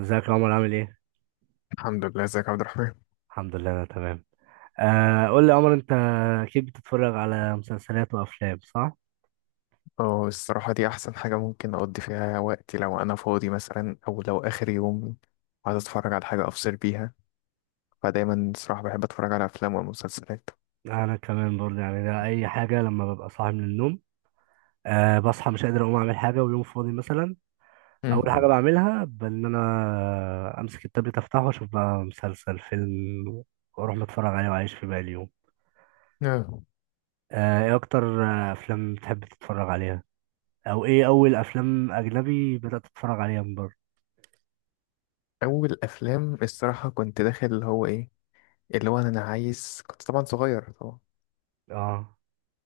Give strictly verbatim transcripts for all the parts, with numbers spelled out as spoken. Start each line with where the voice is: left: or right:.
right: ازيك يا عمر؟ عامل ايه؟
left: الحمد لله، ازيك يا عبد الرحمن.
right: الحمد لله انا تمام. آه قول لي يا عمر، انت اكيد بتتفرج على مسلسلات وافلام صح؟
left: اه الصراحة دي أحسن حاجة ممكن أقضي فيها وقتي لو أنا فاضي مثلا أو لو آخر يوم عايز أتفرج على حاجة أفصل بيها. فدايما الصراحة بحب أتفرج على أفلام ومسلسلات.
right: انا كمان برضه، يعني ده اي حاجه لما ببقى صاحي من النوم. آه بصحى مش قادر اقوم اعمل حاجه، ويوم فاضي مثلا اول حاجه
left: مم.
right: بعملها بان انا امسك التابلت افتحه واشوف بقى مسلسل فيلم، واروح متفرج عليه واعيش في باقي اليوم.
left: آه.
right: آه ايه اكتر آه، افلام بتحب تتفرج عليها؟ او ايه اول افلام اجنبي بدأت تتفرج عليها من بره؟
left: أول أفلام الصراحة كنت داخل اللي هو إيه، اللي هو أنا عايز، كنت طبعا صغير طبعا،
right: اه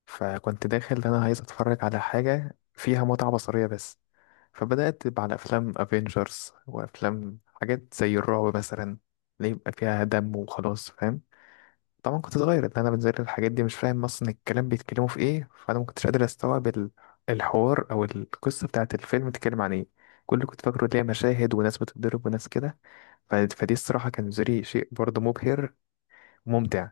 left: فكنت داخل أنا عايز أتفرج على حاجة فيها متعة بصرية بس. فبدأت على أفلام أفينجرز وأفلام حاجات زي الرعب مثلا، اللي يبقى فيها دم وخلاص، فاهم؟ طبعا كنت صغير، اللي انا بنزل الحاجات دي مش فاهم اصلا الكلام بيتكلموا في ايه، فانا ما كنتش قادر استوعب ال- الحوار او القصه بتاعت الفيلم بتتكلم عن ايه. كل اللي كنت فاكره ليه مشاهد وناس بتتضرب وناس كده. ف- فدي الصراحه كان زري شيء برضه مبهر وممتع.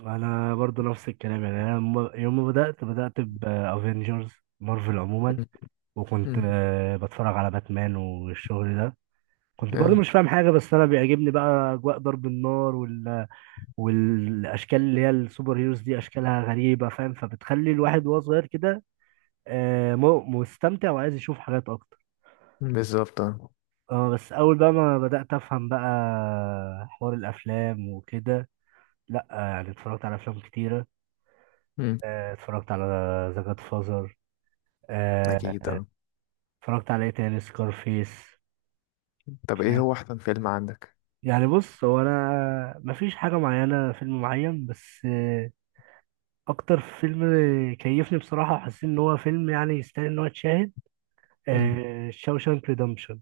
right: انا برضو نفس الكلام، يعني انا م- يوم ما بدات بدات بافنجرز، مارفل عموما.
left: مم.
right: وكنت
left: مم.
right: آه، بتفرج على باتمان والشغل ده، كنت برضو
left: آه.
right: مش فاهم حاجه، بس انا بيعجبني بقى اجواء ضرب النار وال... والاشكال اللي هي السوبر هيروز دي اشكالها غريبه، فاهم؟ فبتخلي الواحد وهو صغير كده آه، م- مستمتع وعايز يشوف حاجات اكتر.
left: مم. بالظبط، آه.
right: اه بس اول بقى ما بدات افهم بقى حوار الافلام وكده، لا آه، يعني اتفرجت على افلام كتيره.
left: مم.
right: آه، اتفرجت على ذا جاد،
left: اكيد،
right: آه،
left: آه.
right: اتفرجت على ايه تاني سكارفيس.
left: طب ايه
right: فاهم؟
left: هو احسن فيلم عندك؟
right: يعني بص، هو انا مفيش حاجه معينه فيلم معين، بس آه، اكتر فيلم كيفني بصراحه وحسيت ان هو فيلم يعني يستاهل ان هو يتشاهد،
left: مم.
right: آه، شاوشانك ريدمشن.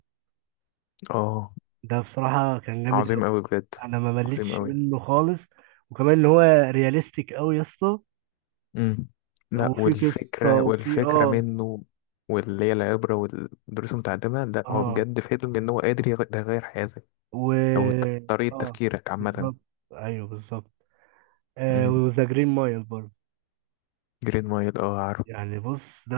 left: اه.
right: ده بصراحه كان جامد
left: عظيم
right: قوي،
left: قوي بجد.
right: انا ما
left: عظيم
right: مليتش
left: قوي.
right: منه خالص. وكمان ان هو رياليستيك قوي يا اسطى،
left: امم. لا،
right: وفي قصه
left: والفكرة
right: وفي
left: والفكرة
right: اه.
left: منه، واللي هي العبرة والدروس المتعلمة، لا هو
right: اه،
left: بجد فيلم إن هو قادر يغ- ده يغير حياتك
right: و
left: أو ت- طريقة
right: اه،
left: تفكيرك عامة.
right: بالظبط. ايوه بالظبط. آه
left: امم.
right: وذا جرين مايل برضه،
left: جرين مايل، اه، عارف.
right: يعني بص ده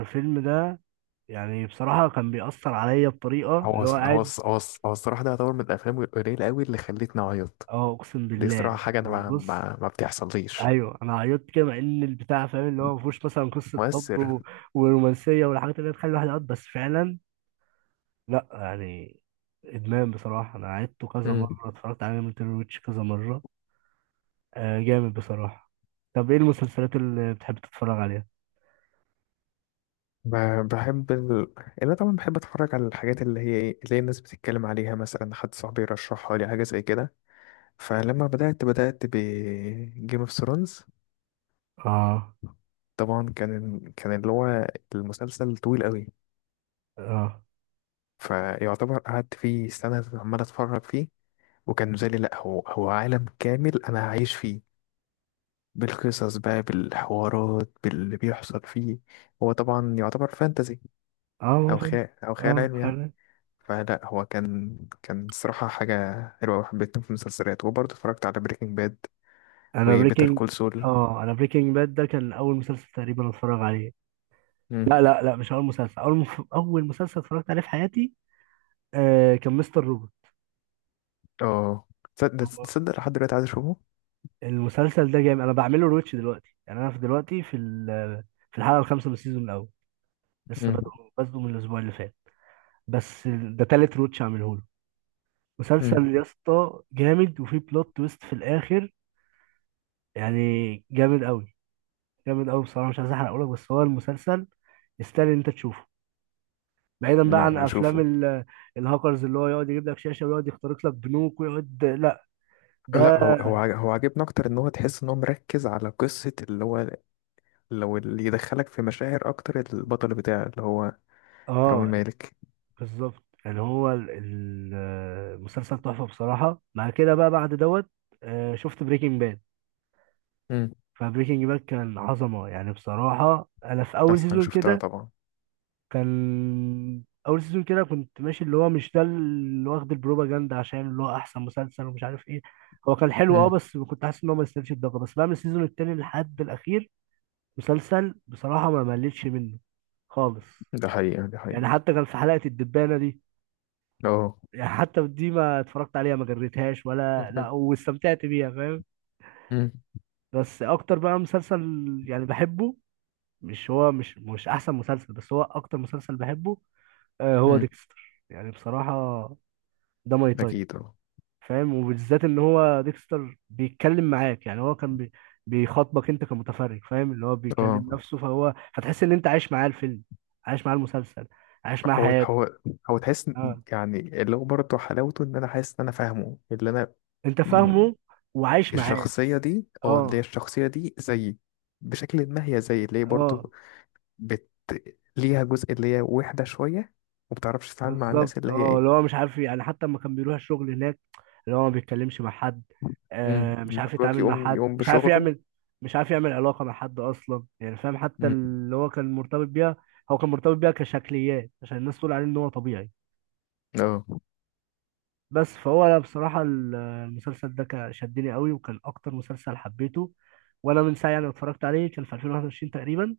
right: الفيلم ده يعني بصراحة كان بيأثر عليا بطريقة اللي
left: هو
right: هو
left: الص- هو
right: قاعد.
left: الص- هو الص- هو الصراحة ده يعتبر من الأفلام القليلة أوي اللي خلتني أعيط.
right: اه اقسم
left: دي
right: بالله،
left: صراحة حاجة أنا
right: يعني
left: ما,
right: بص
left: ما, ما بتحصليش.
right: ايوه انا عيطت كده، مع ان البتاع، فاهم؟ اللي هو ما فيهوش مثلا قصة حب
left: مؤثر.
right: و... ورومانسية والحاجات اللي هي تخلي الواحد يعيط، بس فعلا لا يعني ادمان بصراحة. انا عيدته كذا
left: امم.
right: مرة، اتفرجت عليه من تيري ويتش كذا مرة. آه جامد بصراحة. طب ايه المسلسلات اللي بتحب تتفرج عليها؟
left: ب- بحب ال... انا طبعا بحب اتفرج على الحاجات اللي هي ايه، اللي هي الناس بتتكلم عليها، مثلا حد صاحبي يرشحها لي حاجه زي كده. فلما بدأت بدأت ب Game اوف ثرونز،
right: اه،
left: طبعا كان كان اللي هو المسلسل طويل قوي،
right: اه.
left: فيعتبر قعدت فيه سنة عمال اتفرج فيه، وكان بالنسبة لي لا، هو هو عالم كامل انا هعيش فيه، بالقصص بقى، بالحوارات، باللي بيحصل فيه. هو طبعا يعتبر فانتزي
right: اه ما
left: او
right: فهمت.
left: خيال، او خيال
right: اه
left: علمي يعني. فلا هو كان كان صراحة حاجة حلوة وحبيتهم في المسلسلات. وبرضه اتفرجت على بريكنج باد
right: انا
left: وبيتر
right: بريكنج.
left: كول سول.
right: اه انا بريكنج باد ده كان اول مسلسل تقريبا اتفرج عليه. لا لا لا مش اول مسلسل، اول مف... اول مسلسل اتفرجت عليه في حياتي آه كان مستر روبوت.
left: اه. تصدق
right: هو
left: تصدق لحد دلوقتي عايز اشوفه.
right: المسلسل ده جامد، انا بعمله روتش دلوقتي، يعني انا في دلوقتي في ال... في الحلقه الخامسه من السيزون الاول، لسه
left: مم.
right: بادئ، بادئه من الاسبوع اللي فات. بس ده تالت روتش اعمله له.
left: مم.
right: مسلسل يا اسطى جامد، وفيه بلوت تويست في الاخر، يعني جامد قوي. جامد قوي بصراحه، مش عايز احرقه لك، بس هو المسلسل يستاهل إن انت تشوفه. بعيدا بقى عن
left: لا
right: افلام
left: اشوفه.
right: ال- الهاكرز اللي هو يقعد يجيب لك شاشه ويقعد يخترق لك بنوك ويقعد، لا ده
left: لا، هو هو عاج- هو عاجبني اكتر ان هو تحس ان هو مركز على قصة اللي هو، لو اللي يدخلك في مشاعر اكتر البطل بتاعه اللي هو رامي
right: اه
left: مالك.
right: بالظبط. يعني هو ال- ال- المسلسل تحفه بصراحه. مع كده بقى بعد دوت، آه، شفت بريكنج باد.
left: مم.
right: فبريكنج باد كان عظمه يعني بصراحه. انا في اول
left: احسن حاجة
right: سيزون
left: شفتها
right: كده،
left: طبعا.
right: كان اول سيزون كده كنت ماشي اللي هو، مش ده اللي واخد البروباجندا عشان اللي هو احسن مسلسل ومش عارف ايه. هو كان حلو اه،
left: مم.
right: بس كنت حاسس ان هو ما يستاهلش الضجه، بس بقى من السيزون التاني لحد الاخير مسلسل بصراحة ما مليتش منه خالص.
left: ده حقيقة ده حقيقة،
right: يعني حتى كان في حلقة الدبانة دي،
left: اه.
right: يعني حتى دي ما اتفرجت عليها، ما جريتهاش ولا لا، واستمتعت بيها فاهم.
left: مم.
right: بس اكتر بقى مسلسل يعني بحبه، مش هو مش مش احسن مسلسل، بس هو اكتر مسلسل بحبه آه، هو
left: مم.
right: ديكستر يعني بصراحة. ده ماي تايب،
left: اكيد، اه.
right: فاهم؟ وبالذات ان هو ديكستر بيتكلم معاك، يعني هو كان بي... بيخاطبك انت كمتفرج، فاهم؟ اللي هو بيكلم
left: اه.
right: نفسه، فهو فتحس ان انت عايش معاه الفيلم، عايش معاه المسلسل، عايش معاه
left: هو
right: حياته.
left: هو هو تحس إن-
right: اه
left: يعني اللي هو برضه حلاوته ان انا حاسس ان انا فاهمه، اللي انا
right: انت فاهمه وعايش معاه.
left: الشخصية دي، اه، اللي هي
right: اه،
left: الشخصية دي زيي. بشكل ما هي زيي، اللي هي
right: اه
left: برضو بت... ليها جزء اللي هي وحدة شوية ومبتعرفش تتعامل مع
right: بالظبط.
left: الناس اللي هي
right: اه اللي
left: ايه.
right: هو مش عارف، يعني حتى لما كان بيروح الشغل هناك اللي هو ما بيتكلمش مع حد،
left: امم.
right: آه مش
left: اللي
right: عارف
left: هو
right: يتعامل مع
left: يقوم
right: حد،
left: يقوم
right: مش عارف
left: بشغله.
right: يعمل، مش عارف يعمل علاقة مع حد أصلا يعني، فاهم؟ حتى
left: امم.
right: اللي هو كان مرتبط بيها، هو كان مرتبط بيها كشكليات عشان الناس تقول عليه إن هو طبيعي.
left: اه.
right: بس فهو أنا بصراحة ال- المسلسل ده كان شدني قوي وكان أكتر مسلسل حبيته. وأنا من ساعة يعني اتفرجت عليه، كان في ألفين وواحد وعشرين تقريبا،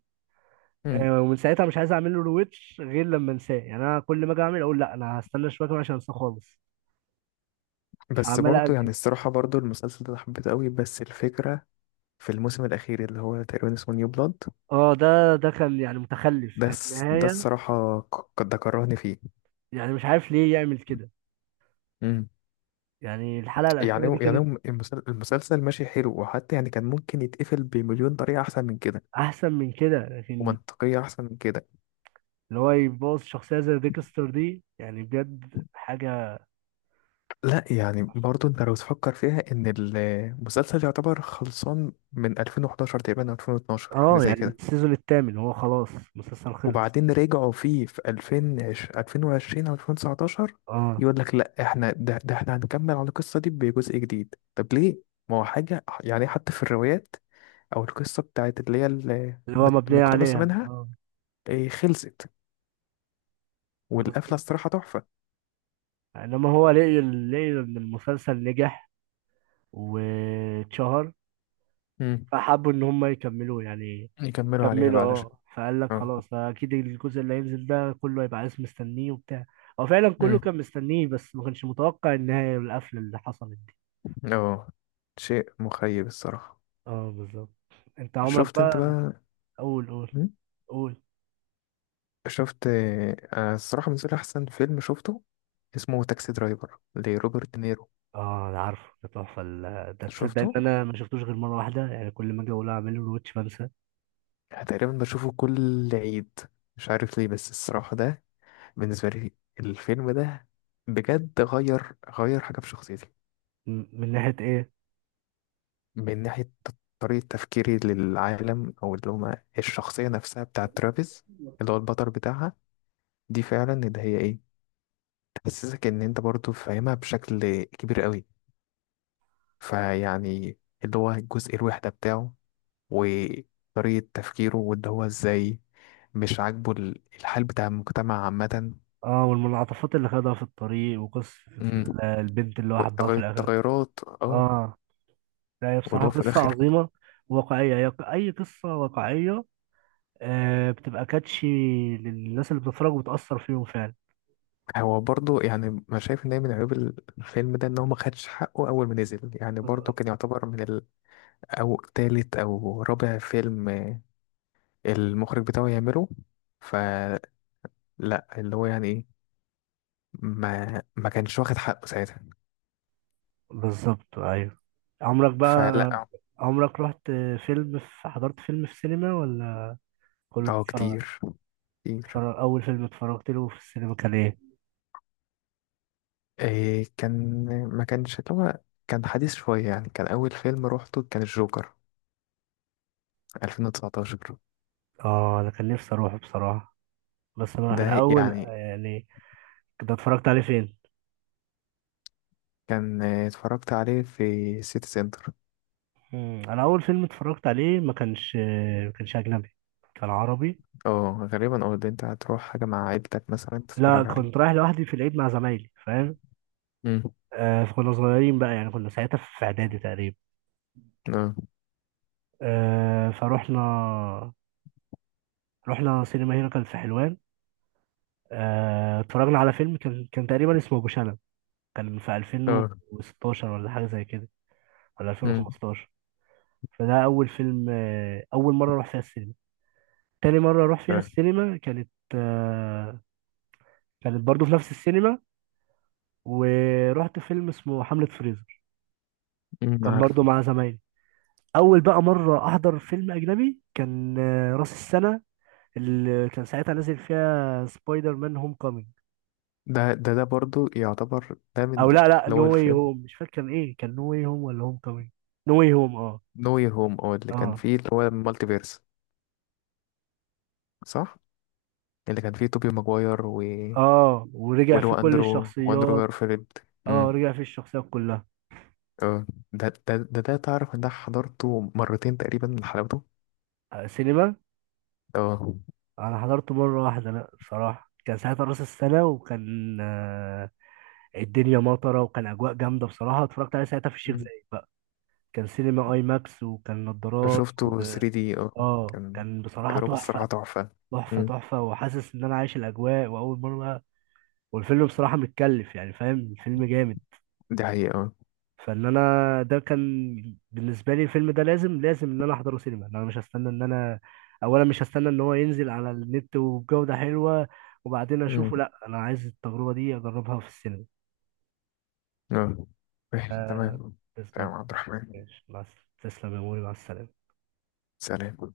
left: امم.
right: آه، ومن ساعتها مش عايز أعمل له رويتش غير لما أنساه. يعني أنا كل ما أجي أعمل أقول لا أنا هستنى شوية كمان عشان أنساه خالص،
left: بس
right: عمال
left: برضو يعني
right: أأجل.
left: الصراحة، برضو المسلسل ده أنا حبيته قوي، بس الفكرة في الموسم الأخير اللي هو تقريبا اسمه نيو بلاد،
right: اه ده ده كان يعني متخلف،
left: ده
right: يعني
left: الس- ده
right: النهاية
left: الصراحة، ك- ده كرهني فيه.
right: يعني مش عارف ليه يعمل كده.
left: امم.
right: يعني الحلقة الأخيرة دي
left: يعني يعني
right: كانت
left: المسل- المسلسل ماشي حلو، وحتى يعني كان ممكن يتقفل بمليون طريقة أحسن من كده
right: أحسن من كده لكن،
left: ومنطقية أحسن من كده.
right: اللي هو يبوظ شخصية زي ديكستر دي يعني بجد حاجة.
left: لا يعني برضو أنت لو تفكر فيها إن المسلسل يعتبر خلصان من ألفين وحداشر تقريبا أو ألفين واتناشر، حاجة
right: اه،
left: زي
right: يعني من
left: كده،
right: السيزون الثامن هو خلاص المسلسل خلص.
left: وبعدين رجعوا فيه في ألفين وعشرين أو ألفين وتسعتاشر،
right: اه
left: يقول لك لا، إحنا ده, ده إحنا هنكمل على القصة دي بجزء جديد. طب ليه؟ ما هو حاجة يعني حتى في الروايات أو القصة بتاعت اللي هي ال-
right: اللي هو
left: مت-
right: مبنية
left: مقتبسة
right: عليها
left: منها
right: اه
left: إيه، خلصت، والقفلة
right: بالظبط.
left: الصراحة تحفة.
right: انما هو لقي لقي ان المسلسل نجح واتشهر،
left: مم.
right: فحبوا ان هم يكملوا يعني،
left: يكملوا عليها
right: كملوا
left: بقى علشان.
right: اه. فقال لك خلاص، فاكيد الجزء اللي هينزل ده كله هيبقى عايز مستنيه وبتاع. هو فعلا كله
left: اه.
right: كان مستنيه، بس ما كانش متوقع النهايه والقفله اللي حصلت دي.
left: اه. شيء مخيب الصراحة.
right: اه بالظبط. انت عمرك
left: شفت انت
right: بقى،
left: بقى؟
right: قول قول.
left: م؟
right: قول
left: شفت، آه، الصراحة بالنسبة لي أحسن فيلم شفته اسمه تاكسي درايفر لروبرت دينيرو.
right: اه انا عارفه، ده تحفه ال- ده تصدق
left: شفته
right: ان انا ما شفتوش غير مره واحده؟ يعني كل ما اجي اقول اعمله الواتش بنسى.
left: تقريبا بشوفه كل عيد، مش عارف ليه، بس الصراحة ده بالنسبة لي الفيلم ده بجد غير غير حاجة في شخصيتي.
right: م- من ناحيه ايه؟
left: من ناحية طريقة تفكيري للعالم، أو اللي هما الشخصية نفسها بتاعة ترافيس اللي هو البطل بتاعها. دي فعلا اللي هي ايه، حسسك ان انت برضو فاهمها بشكل كبير قوي. فيعني اللي هو الجزء الوحدة بتاعه وطريقة تفكيره، واللي هو ازاي مش عاجبه ال- الحال بتاع المجتمع عامة.
right: اه والمنعطفات اللي خدها في الطريق، وقصه
left: امم.
right: ال- البنت اللي هو حبها في الاخر.
left: والتغيرات، اه.
right: اه لا هي بصراحة
left: ولو في
right: قصة
left: الاخر
right: عظيمة واقعية. هي ق- أي قصة واقعية آه، بتبقى كاتشي للناس اللي بتتفرج، وبتأثر فيهم فعلا.
left: هو برضو يعني ما شايف ان هي من عيوب الفيلم ده ان هو ما خدش حقه اول ما نزل. يعني برضو كان يعتبر من ال- او تالت او رابع فيلم المخرج بتاعه يعمله. فلا اللي هو يعني ما ما كانش واخد حقه ساعتها.
right: بالظبط أيوه. عمرك بقى،
left: فلا.
right: عمرك رحت فيلم في، حضرت فيلم في سينما، ولا كله
left: اه،
right: بتتفرج عليه؟
left: كتير، كتير.
right: بتتفرج، أول فيلم اتفرجت له في السينما كان إيه؟
left: إيه، كان ما كانش اللي هو، كان حديث شوية يعني. كان أول فيلم روحته كان الجوكر ألفين وتسعتاشر.
right: آه أنا كان نفسي أروحه بصراحة. بس أنا أنا
left: ده
right: أول
left: يعني
right: يعني، كنت اتفرجت عليه فين؟
left: كان، آه، اتفرجت عليه في سيتي سنتر.
right: مم، أنا أول فيلم اتفرجت عليه ما كانش، ما كانش أجنبي، كان عربي.
left: اه، غالبا أو البنت هتروح حاجة مع عيلتك مثلا
right: لا
left: تتفرج
right: كنت
left: عليه.
right: رايح لوحدي في العيد مع زمايلي، فاهم؟
left: مم.
right: آه فكنا صغيرين بقى، يعني كنا ساعتها في اعدادي تقريبا،
left: اه.
right: آه فروحنا، رحنا سينما هنا كانت في حلوان. آه اتفرجنا على فيلم كان كان تقريبا اسمه ابو شنب، كان في
left: اه.
right: ألفين وستاشر ولا حاجه زي كده، ولا
left: مم.
right: ألفين وخمستاشر. فده اول فيلم آه، اول مره اروح فيها السينما. تاني مره اروح فيها
left: اه.
right: السينما كانت آه كانت برضو في نفس السينما، ورحت فيلم اسمه حملة فريزر.
left: مم،
right: كان
left: عارف.
right: برضو مع زمايلي. اول بقى مره احضر فيلم اجنبي كان آه، راس السنه اللي كان ساعتها نازل فيها سبايدر مان هوم كومينج.
left: ده ده ده برضو يعتبر ده من
right: او لا لا
left: اللي
right: نو
left: هو
right: واي
left: الفيلم
right: هوم، مش فاكر كان ايه، كان نو واي هوم ولا هوم كومينج؟ نو واي هوم اه.
left: نو يير هوم، اه، اللي كان
right: اه
left: فيه اللي هو المالتي فيرس، صح؟ اللي كان فيه توبي ماجواير و...
right: اه، ورجع
left: واللي هو
right: فيه كل
left: اندرو واندرو
right: الشخصيات،
left: جارفيلد. امم.
right: اه رجع فيه الشخصيات كلها.
left: اه. ده ده ده ده تعرف ان ده حضرته مرتين تقريبا لحلاوته.
right: آه، سينما.
left: اه.
right: انا حضرته مره واحده لا بصراحه. كان ساعتها راس السنه وكان آه، الدنيا مطره وكان اجواء جامده بصراحه. اتفرجت عليه ساعتها في الشيخ
left: مم.
right: زايد بقى، كان سينما اي ماكس وكان نضارات.
left: شفته ثري دي، اه
right: اه
left: كان
right: كان بصراحة
left: تجربة
right: تحفة.
left: الصراحة تحفة.
right: تحفة
left: مم.
right: تحفة وحاسس ان انا عايش الاجواء واول مرة. والفيلم بصراحة متكلف، يعني فاهم الفيلم جامد.
left: دي حقيقة، اه.
right: فان انا ده كان بالنسبة لي الفيلم ده لازم لازم ان انا احضره سينما. إن انا مش هستنى ان انا، اولا مش هستنى ان هو ينزل على النت وبجودة حلوة وبعدين
left: مم.
right: اشوفه، لا انا عايز التجربة دي اجربها في السينما.
left: اه. ماشي، تمام.
right: بالظبط.
left: تمام عبد الرحمن.
right: ماشي مع الس- تسلم يا موري، مع السلامة.
left: سلام.